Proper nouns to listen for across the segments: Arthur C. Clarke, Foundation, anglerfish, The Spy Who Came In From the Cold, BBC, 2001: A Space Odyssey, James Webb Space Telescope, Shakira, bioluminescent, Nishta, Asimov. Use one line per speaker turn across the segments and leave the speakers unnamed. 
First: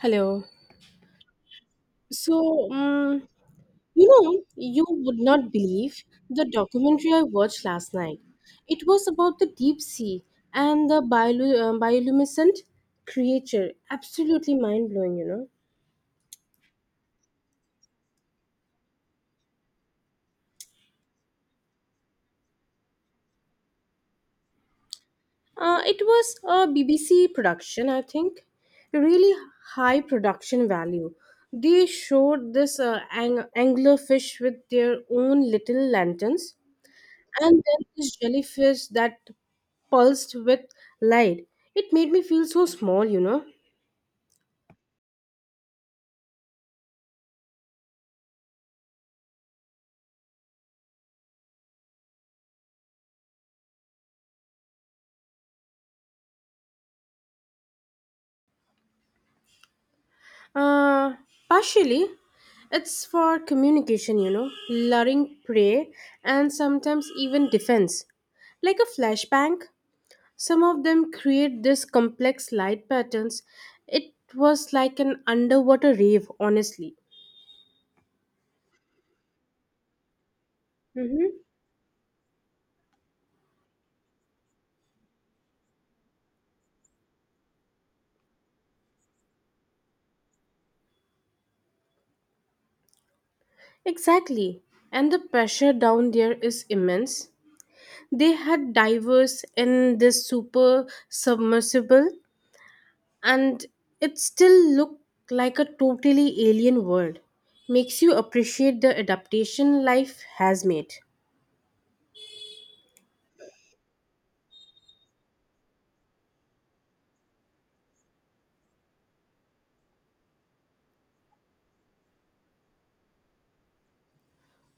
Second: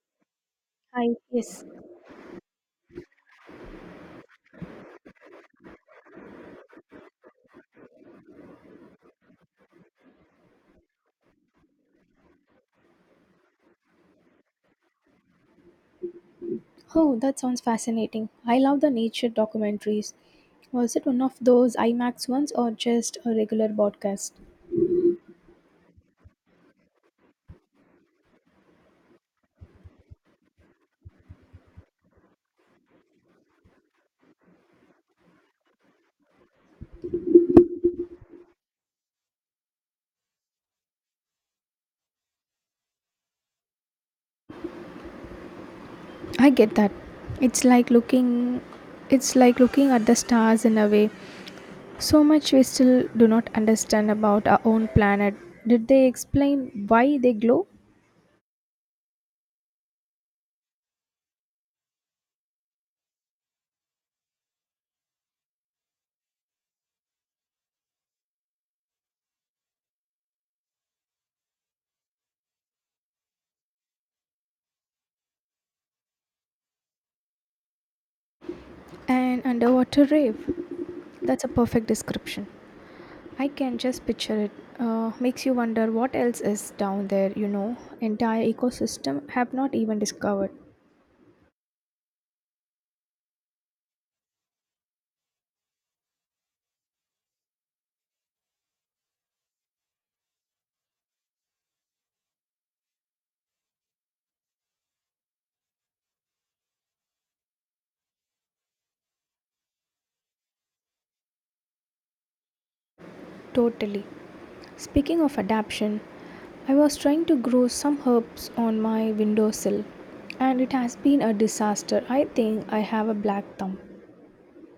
Hello.
Hi, yes.
So, um, you would not believe the documentary I watched last night. It was about the deep sea and the bioluminescent creature. Absolutely mind blowing. You know.
Oh, that sounds fascinating. I love the nature documentaries. Was it one of those IMAX ones or just a regular broadcast?
It was a BBC production, I think. Really high production value. They showed this anglerfish with their own little lanterns, and then this jellyfish that pulsed with light. It made me feel so small.
I get that. It's like looking it's like looking at the stars in a way. So much we still do not understand about our own planet. Did they explain why they glow?
Uh, Partially, it's for communication, you know, luring prey, and sometimes even defense. Like a flashbang, some of them create this complex light patterns. It was like an underwater rave, honestly.
An underwater rave.
Mm-hmm.
That's a perfect description. I can just picture it. Makes you wonder what else is down there. Entire ecosystem have not even discovered.
Exactly. And the pressure down there is immense. They had divers in this super submersible and it still look like a totally alien world. Makes you appreciate the adaptation life has made.
Totally. Speaking of adaption, I was trying to grow some herbs on my windowsill and it has been a disaster. I think I have a black thumb.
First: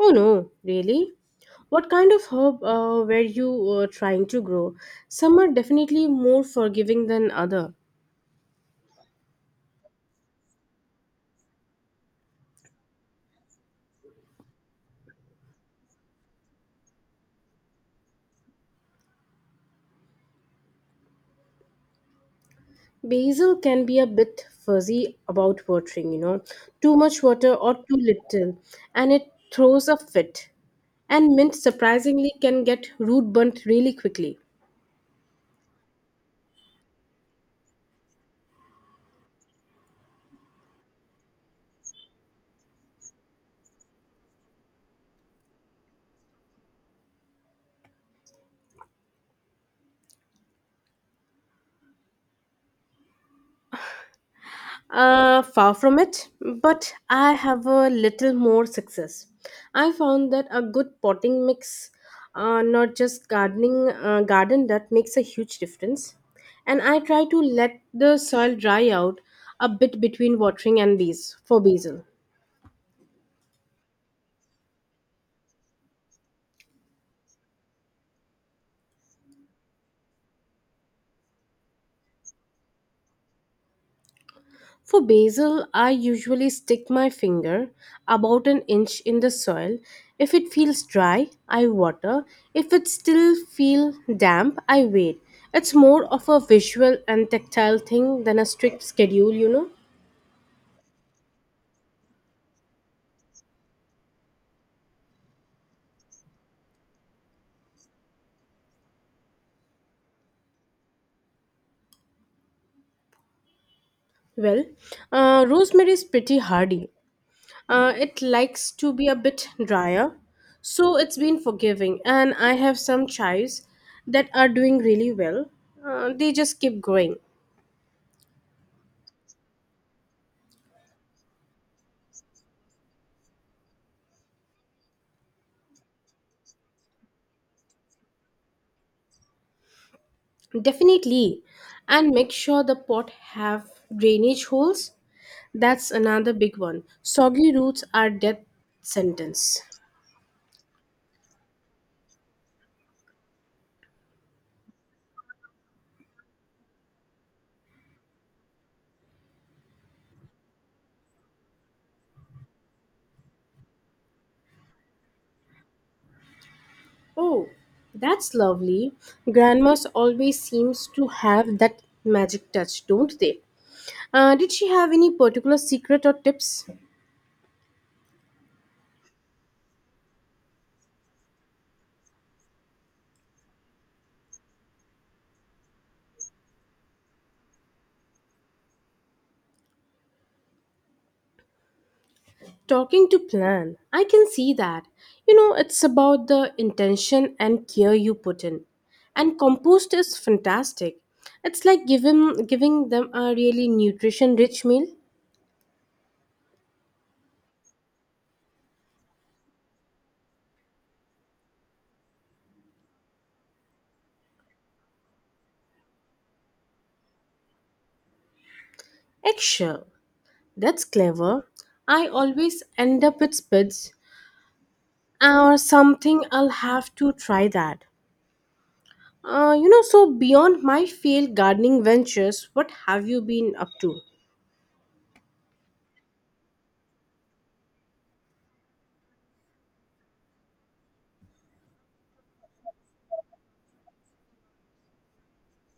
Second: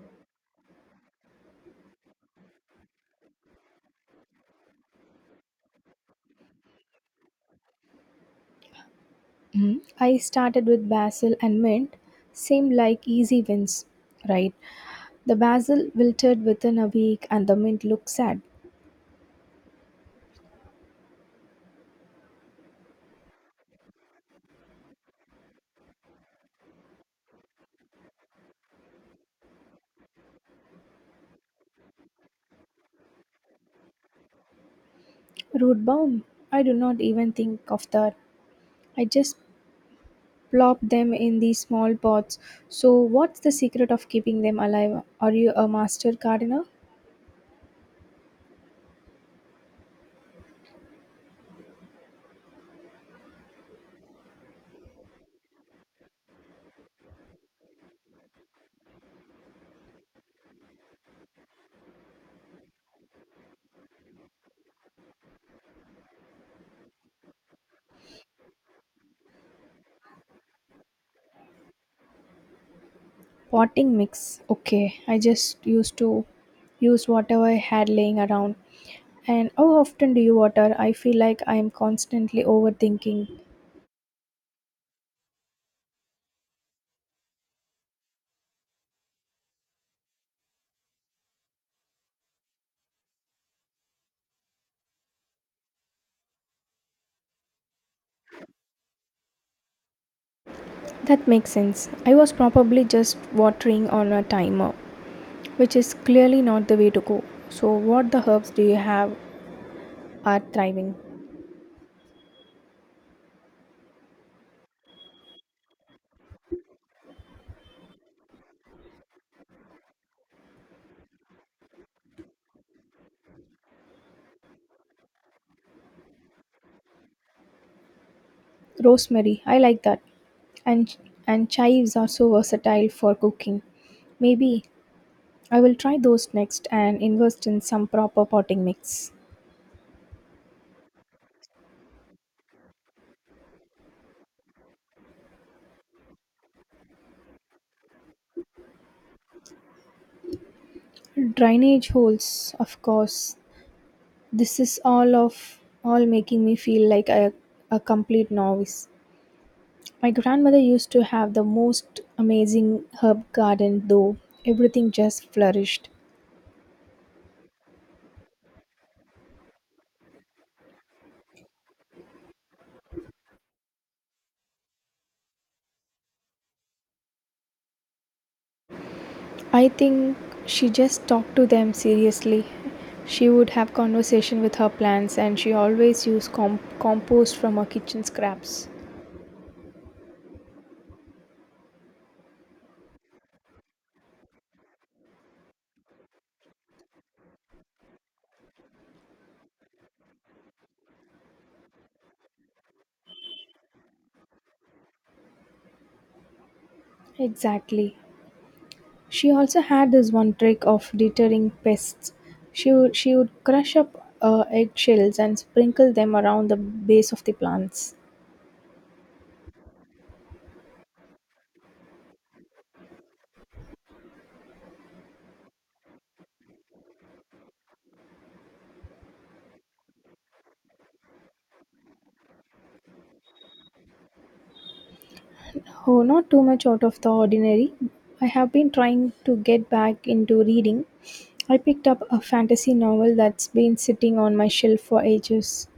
Oh no, really? What kind of herb were you trying to grow? Some are definitely more forgiving than other.
Mhm. I started with basil and mint, seemed like easy wins, right? The basil wilted within a week and the mint looked sad.
Basil can be a bit fuzzy about watering, you know. Too much water or too little, and it throws a fit. And mint surprisingly can get root burnt really quickly.
Root balm. I do not even think of that. I just plop them in these small pots. So, what's the secret of keeping them alive? Are you a master gardener?
Far from it, but I have a little more success. I found that a good potting mix, not just gardening, garden that makes a huge difference. And I try to let the soil dry out a bit between watering and bees for basil.
Potting mix. Okay, I just used to use whatever I had laying around. And how often do you water? I feel like I am constantly overthinking.
For basil, I usually stick my finger about an inch in the soil. If it feels dry, I water. If it still feels damp, I wait. It's more of a visual and tactile thing than a strict schedule, you know.
That makes sense. I was probably just watering on a timer, which is clearly not the way to go. So, what the herbs do you have are thriving?
Well, rosemary is pretty hardy. It likes to be a bit drier, so it's been forgiving. And I have some chives that are doing really well. They just keep growing.
Rosemary, I like that. And and chives are so versatile for cooking. Maybe I will try those next and invest in some proper potting mix.
Definitely. And make sure the pot have drainage holes. That's another big one. Soggy roots are death sentence.
Drainage holes, of course. This is all making me feel like a complete novice. My grandmother used to have the most amazing herb garden though. Everything just flourished.
Oh, that's lovely. Grandmas always seems to have that magic touch, don't they? Did she have any particular secret or tips?
I think she just talked to them seriously. She would have conversation with her plants and she always used compost from her kitchen scraps.
Talking to plan, I can see that. You know, it's about the intention and care you put in. And compost is fantastic. It's like giving them a really nutrition rich meal.
Exactly. She also had this one trick of deterring pests. She would crush up eggshells and sprinkle them around the base of the plants.
Eggshell. That's clever. I always end up with spits or something I'll have to try that. So beyond my failed gardening ventures, what have you been up to?
Oh, not too much out of the ordinary. I have been trying to get back into reading. I picked up a fantasy novel that's been sitting on my shelf for ages.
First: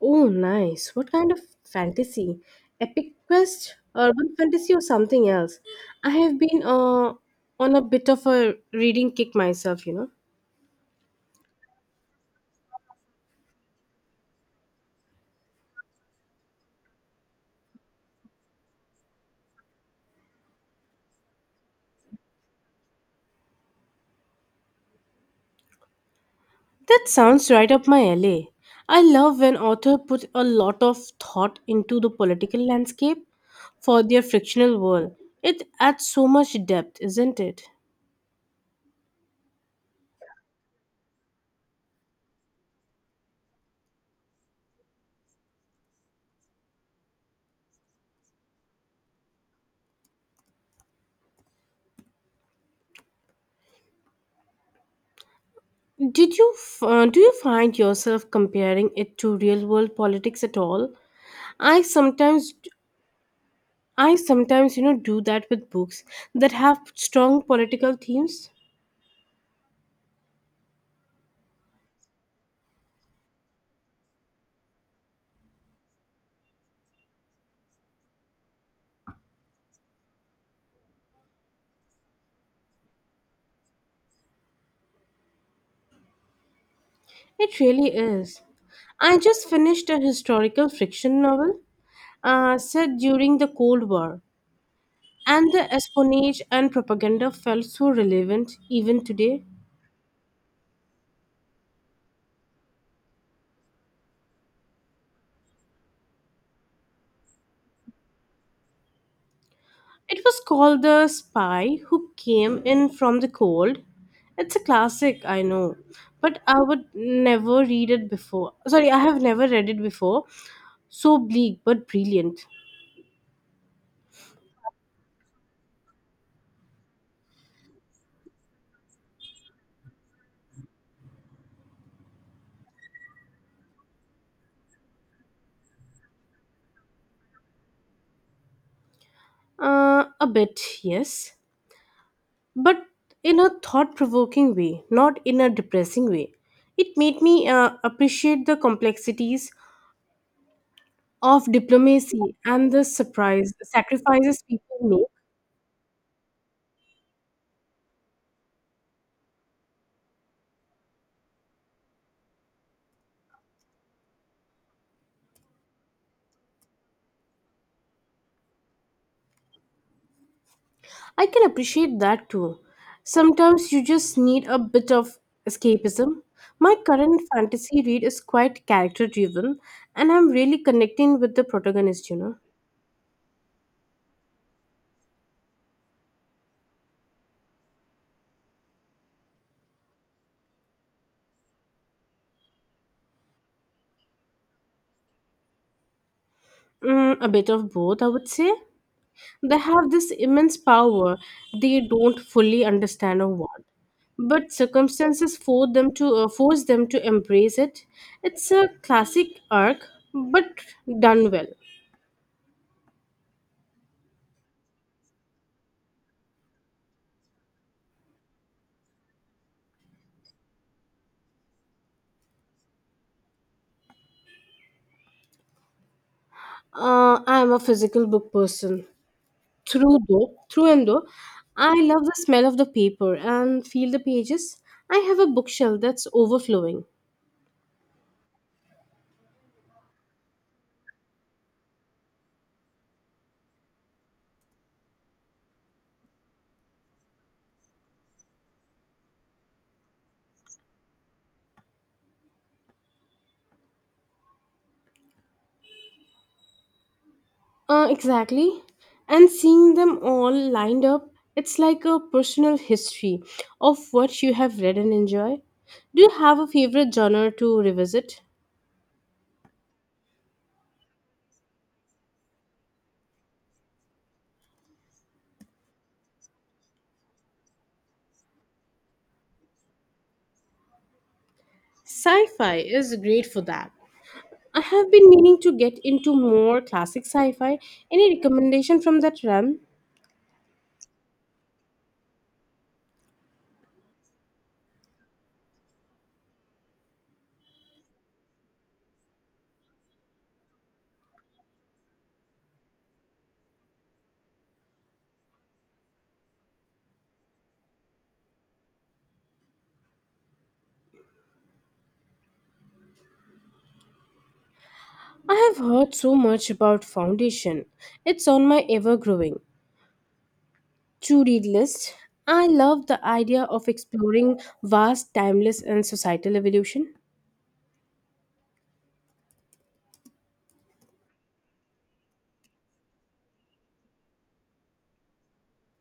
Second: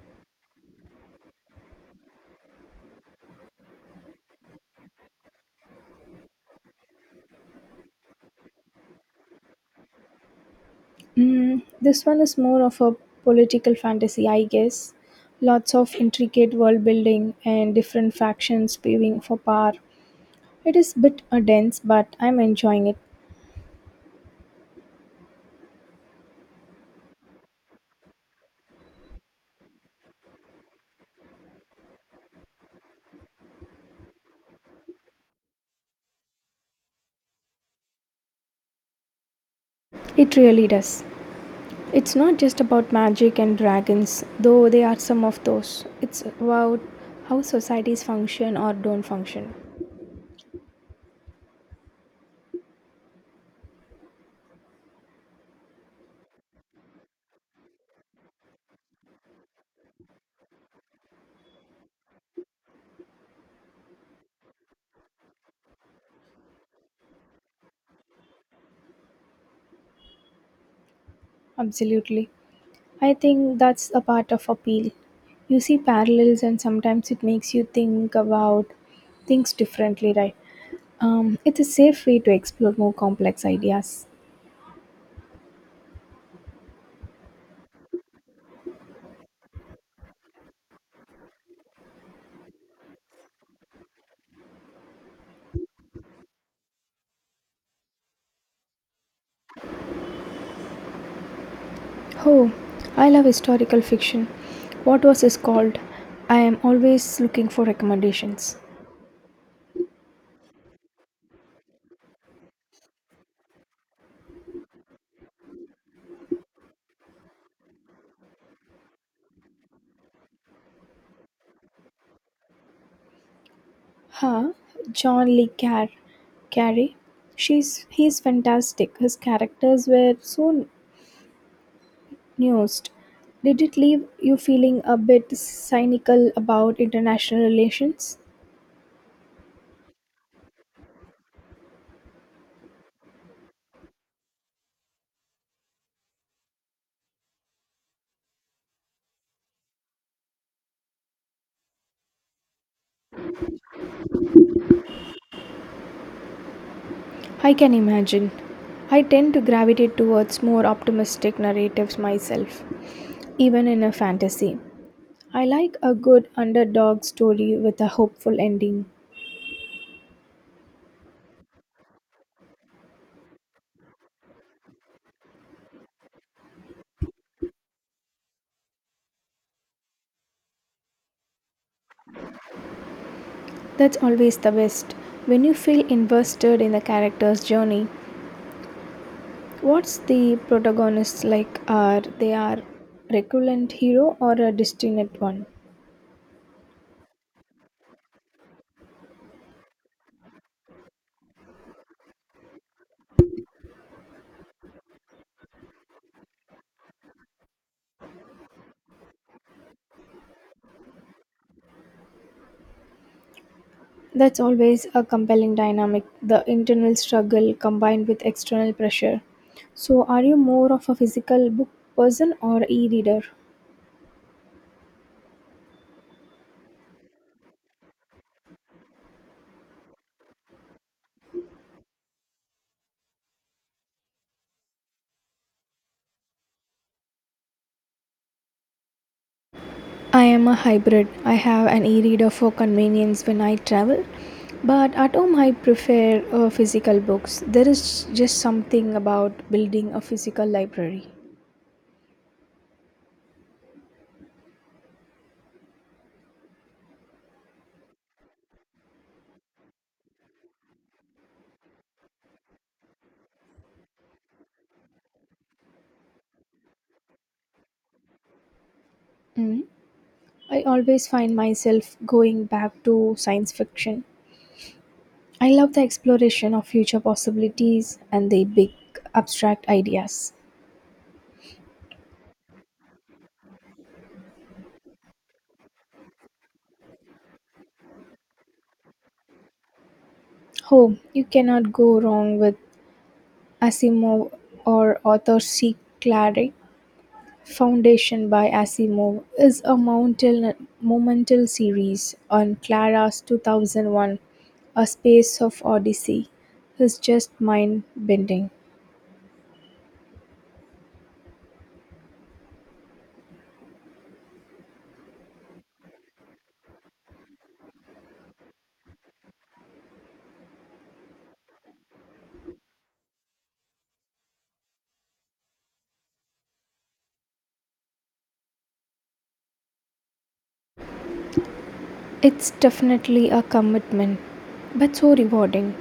Oh, nice. What kind of fantasy? Epic quest, urban fantasy, or something else? I have been on a bit of a reading kick myself, you know.
This one is more of a political fantasy, I guess. Lots of intricate world building and different factions paving for power. It is a bit dense, but I'm enjoying it.
That sounds right up my alley. I love when author put a lot of thought into the political landscape for their fictional world. It adds so much depth, isn't it?
It really does. It's not just about magic and dragons, though they are some of those. It's about how societies function or don't function.
Do you find yourself comparing it to real world politics at all? I sometimes I sometimes, you know, do that with books that have strong political themes.
Absolutely. I think that's a part of appeal. You see parallels, and sometimes it makes you think about things differently, right? It's a safe way to explore more complex ideas.
It really is. I just finished a historical fiction novel set during the Cold War, and the espionage and propaganda felt so relevant even today.
Oh, I love historical fiction. What was this called? I am always looking for recommendations.
It was called The Spy Who Came In From the Cold. It's a classic, I know, but I would never read it before. Sorry, I have never read it before. So bleak but brilliant.
Huh? John Lee Carey. She's he's fantastic. His characters were so nuanced. Did it leave you feeling a bit cynical about international relations?
A bit, yes, but in a thought provoking way, not in a depressing way. It made me appreciate the complexities of diplomacy and the surprise sacrifices people make.
I can imagine. I tend to gravitate towards more optimistic narratives myself, even in a fantasy. I like a good underdog story with a hopeful ending.
I can appreciate that too. Sometimes you just need a bit of escapism. My current fantasy read is quite character driven, and I'm really connecting with the protagonist, you know.
That's always the best. When you feel invested in the character's journey, what's the protagonist like? Are they are recurrent hero or a destined one?
Mm, a bit of both, I would say. They have this immense power they don't fully understand or want, but circumstances force them to embrace it. It's a classic arc, but done well.
That's always a compelling dynamic, the internal struggle combined with external pressure. So, are you more of a physical book person or e reader?
I am a physical book person through and though. I love the smell of the paper and feel the pages. I have a bookshelf that's overflowing.
I am a hybrid. I have an e reader for convenience when I travel, but at home I prefer physical books. There is just something about building a physical library.
Exactly. And seeing them all lined up, it's like a personal history of what you have read and enjoy. Do you have a favorite genre to revisit?
Mm. I always find myself going back to science fiction. I love the exploration of future possibilities and the big abstract ideas.
Sci fi is great for that. I have been meaning to get into more classic sci fi. Any recommendation from that realm?
Oh, you cannot go wrong with Asimov or author C. Clarke. Foundation by Asimov is a monumental, monumental series. On Clara's 2001 A Space of Odyssey is just mind bending.
I have heard so much about Foundation. It's on my ever growing to read list. I love the idea of exploring vast, timeless, and societal evolution.
It's definitely a commitment, but so rewarding.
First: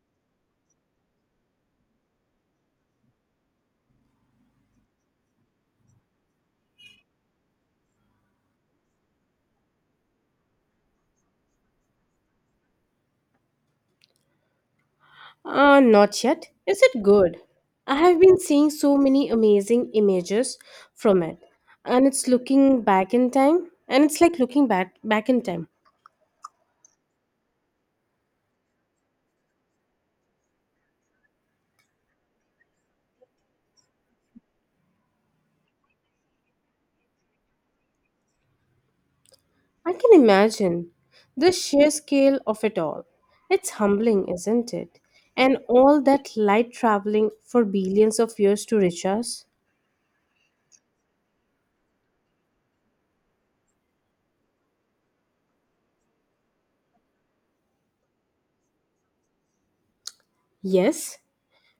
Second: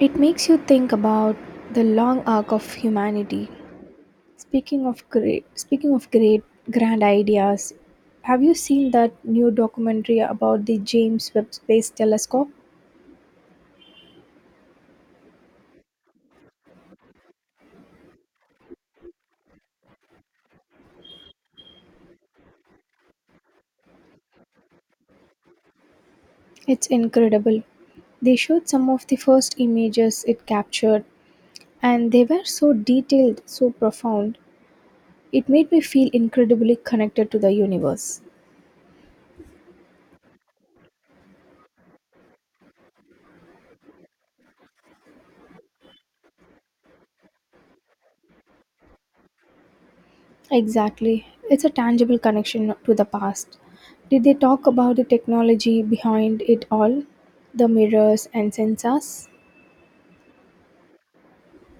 It makes you think about the long arc of humanity. Speaking of great grand ideas, have you seen that new documentary about the James Webb Space Telescope?
Not yet. Is it good? I have been seeing so many amazing images from it, and it's looking back in time, and it's like looking back in time.
It's incredible. They showed some of the first images it captured, and they were so detailed, so profound. It made me feel incredibly connected to the universe.
I can imagine the sheer scale of it all. It's humbling, isn't it? And all that light traveling for billions of years to reach us.
Exactly. It's a tangible connection to the past. Did they talk about the technology behind it all? The mirrors and sensors?
Yes,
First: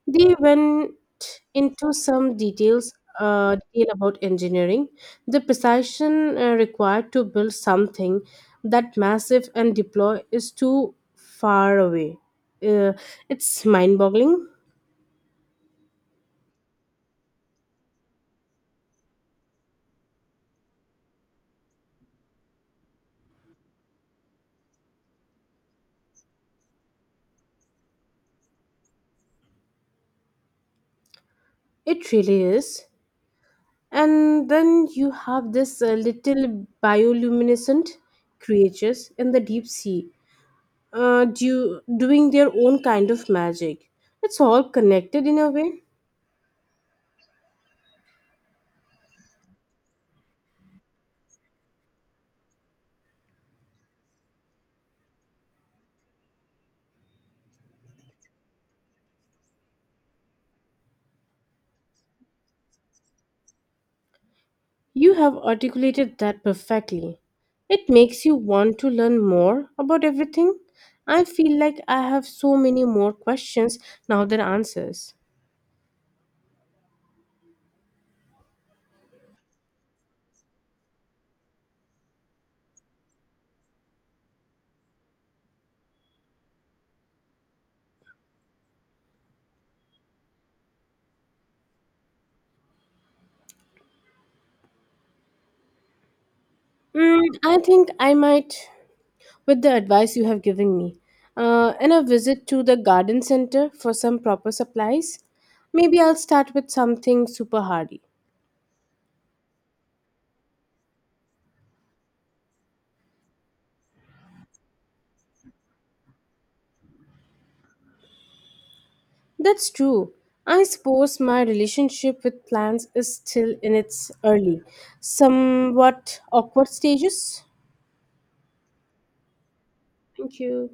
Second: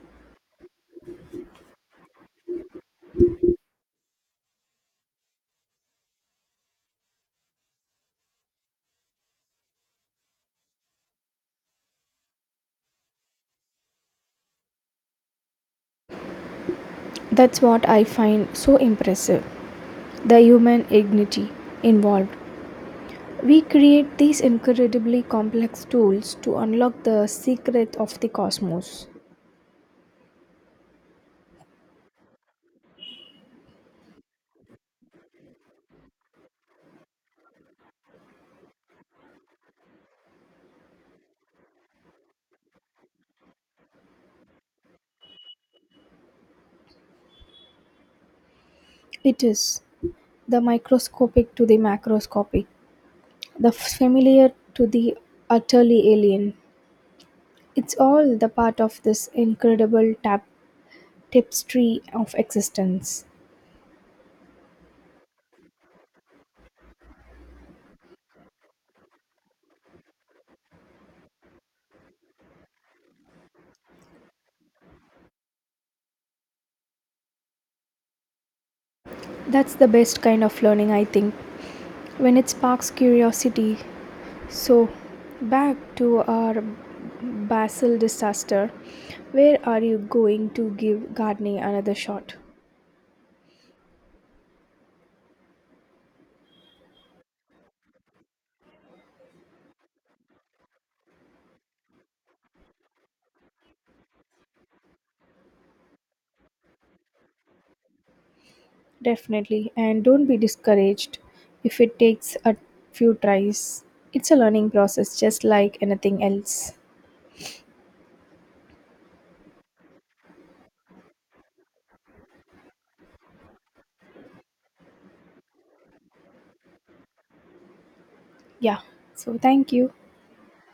they went into some detail about engineering, the precision required to build something that massive and deploy is too far away. Uh, it's mind-boggling.
That's what I find so impressive. The human dignity involved. We create these incredibly complex tools to unlock the secret of the cosmos.
It really is. And then you have this little bioluminescent creatures in the deep sea, doing their own kind of magic. It's all connected in a way.
It is the microscopic to the macroscopic, the familiar to the utterly alien. It's all the part of this incredible tapestry of existence.
You have articulated that perfectly. It makes you want to learn more about everything. I feel like I have so many more questions now than answers.
That's the best kind of learning, I think, when it sparks curiosity. So, back to our Basel disaster. Where are you going to give gardening another shot?
Mm, I think I might, with the advice you have given me, and a visit to the garden center for some proper supplies. Maybe I'll start with something super hardy.
Definitely, and don't be discouraged if it takes a few tries. It's a learning process just like anything else.
That's true. I suppose my relationship with plants is still in its early, somewhat awkward stages.
Yeah, so thank you.
Thank you.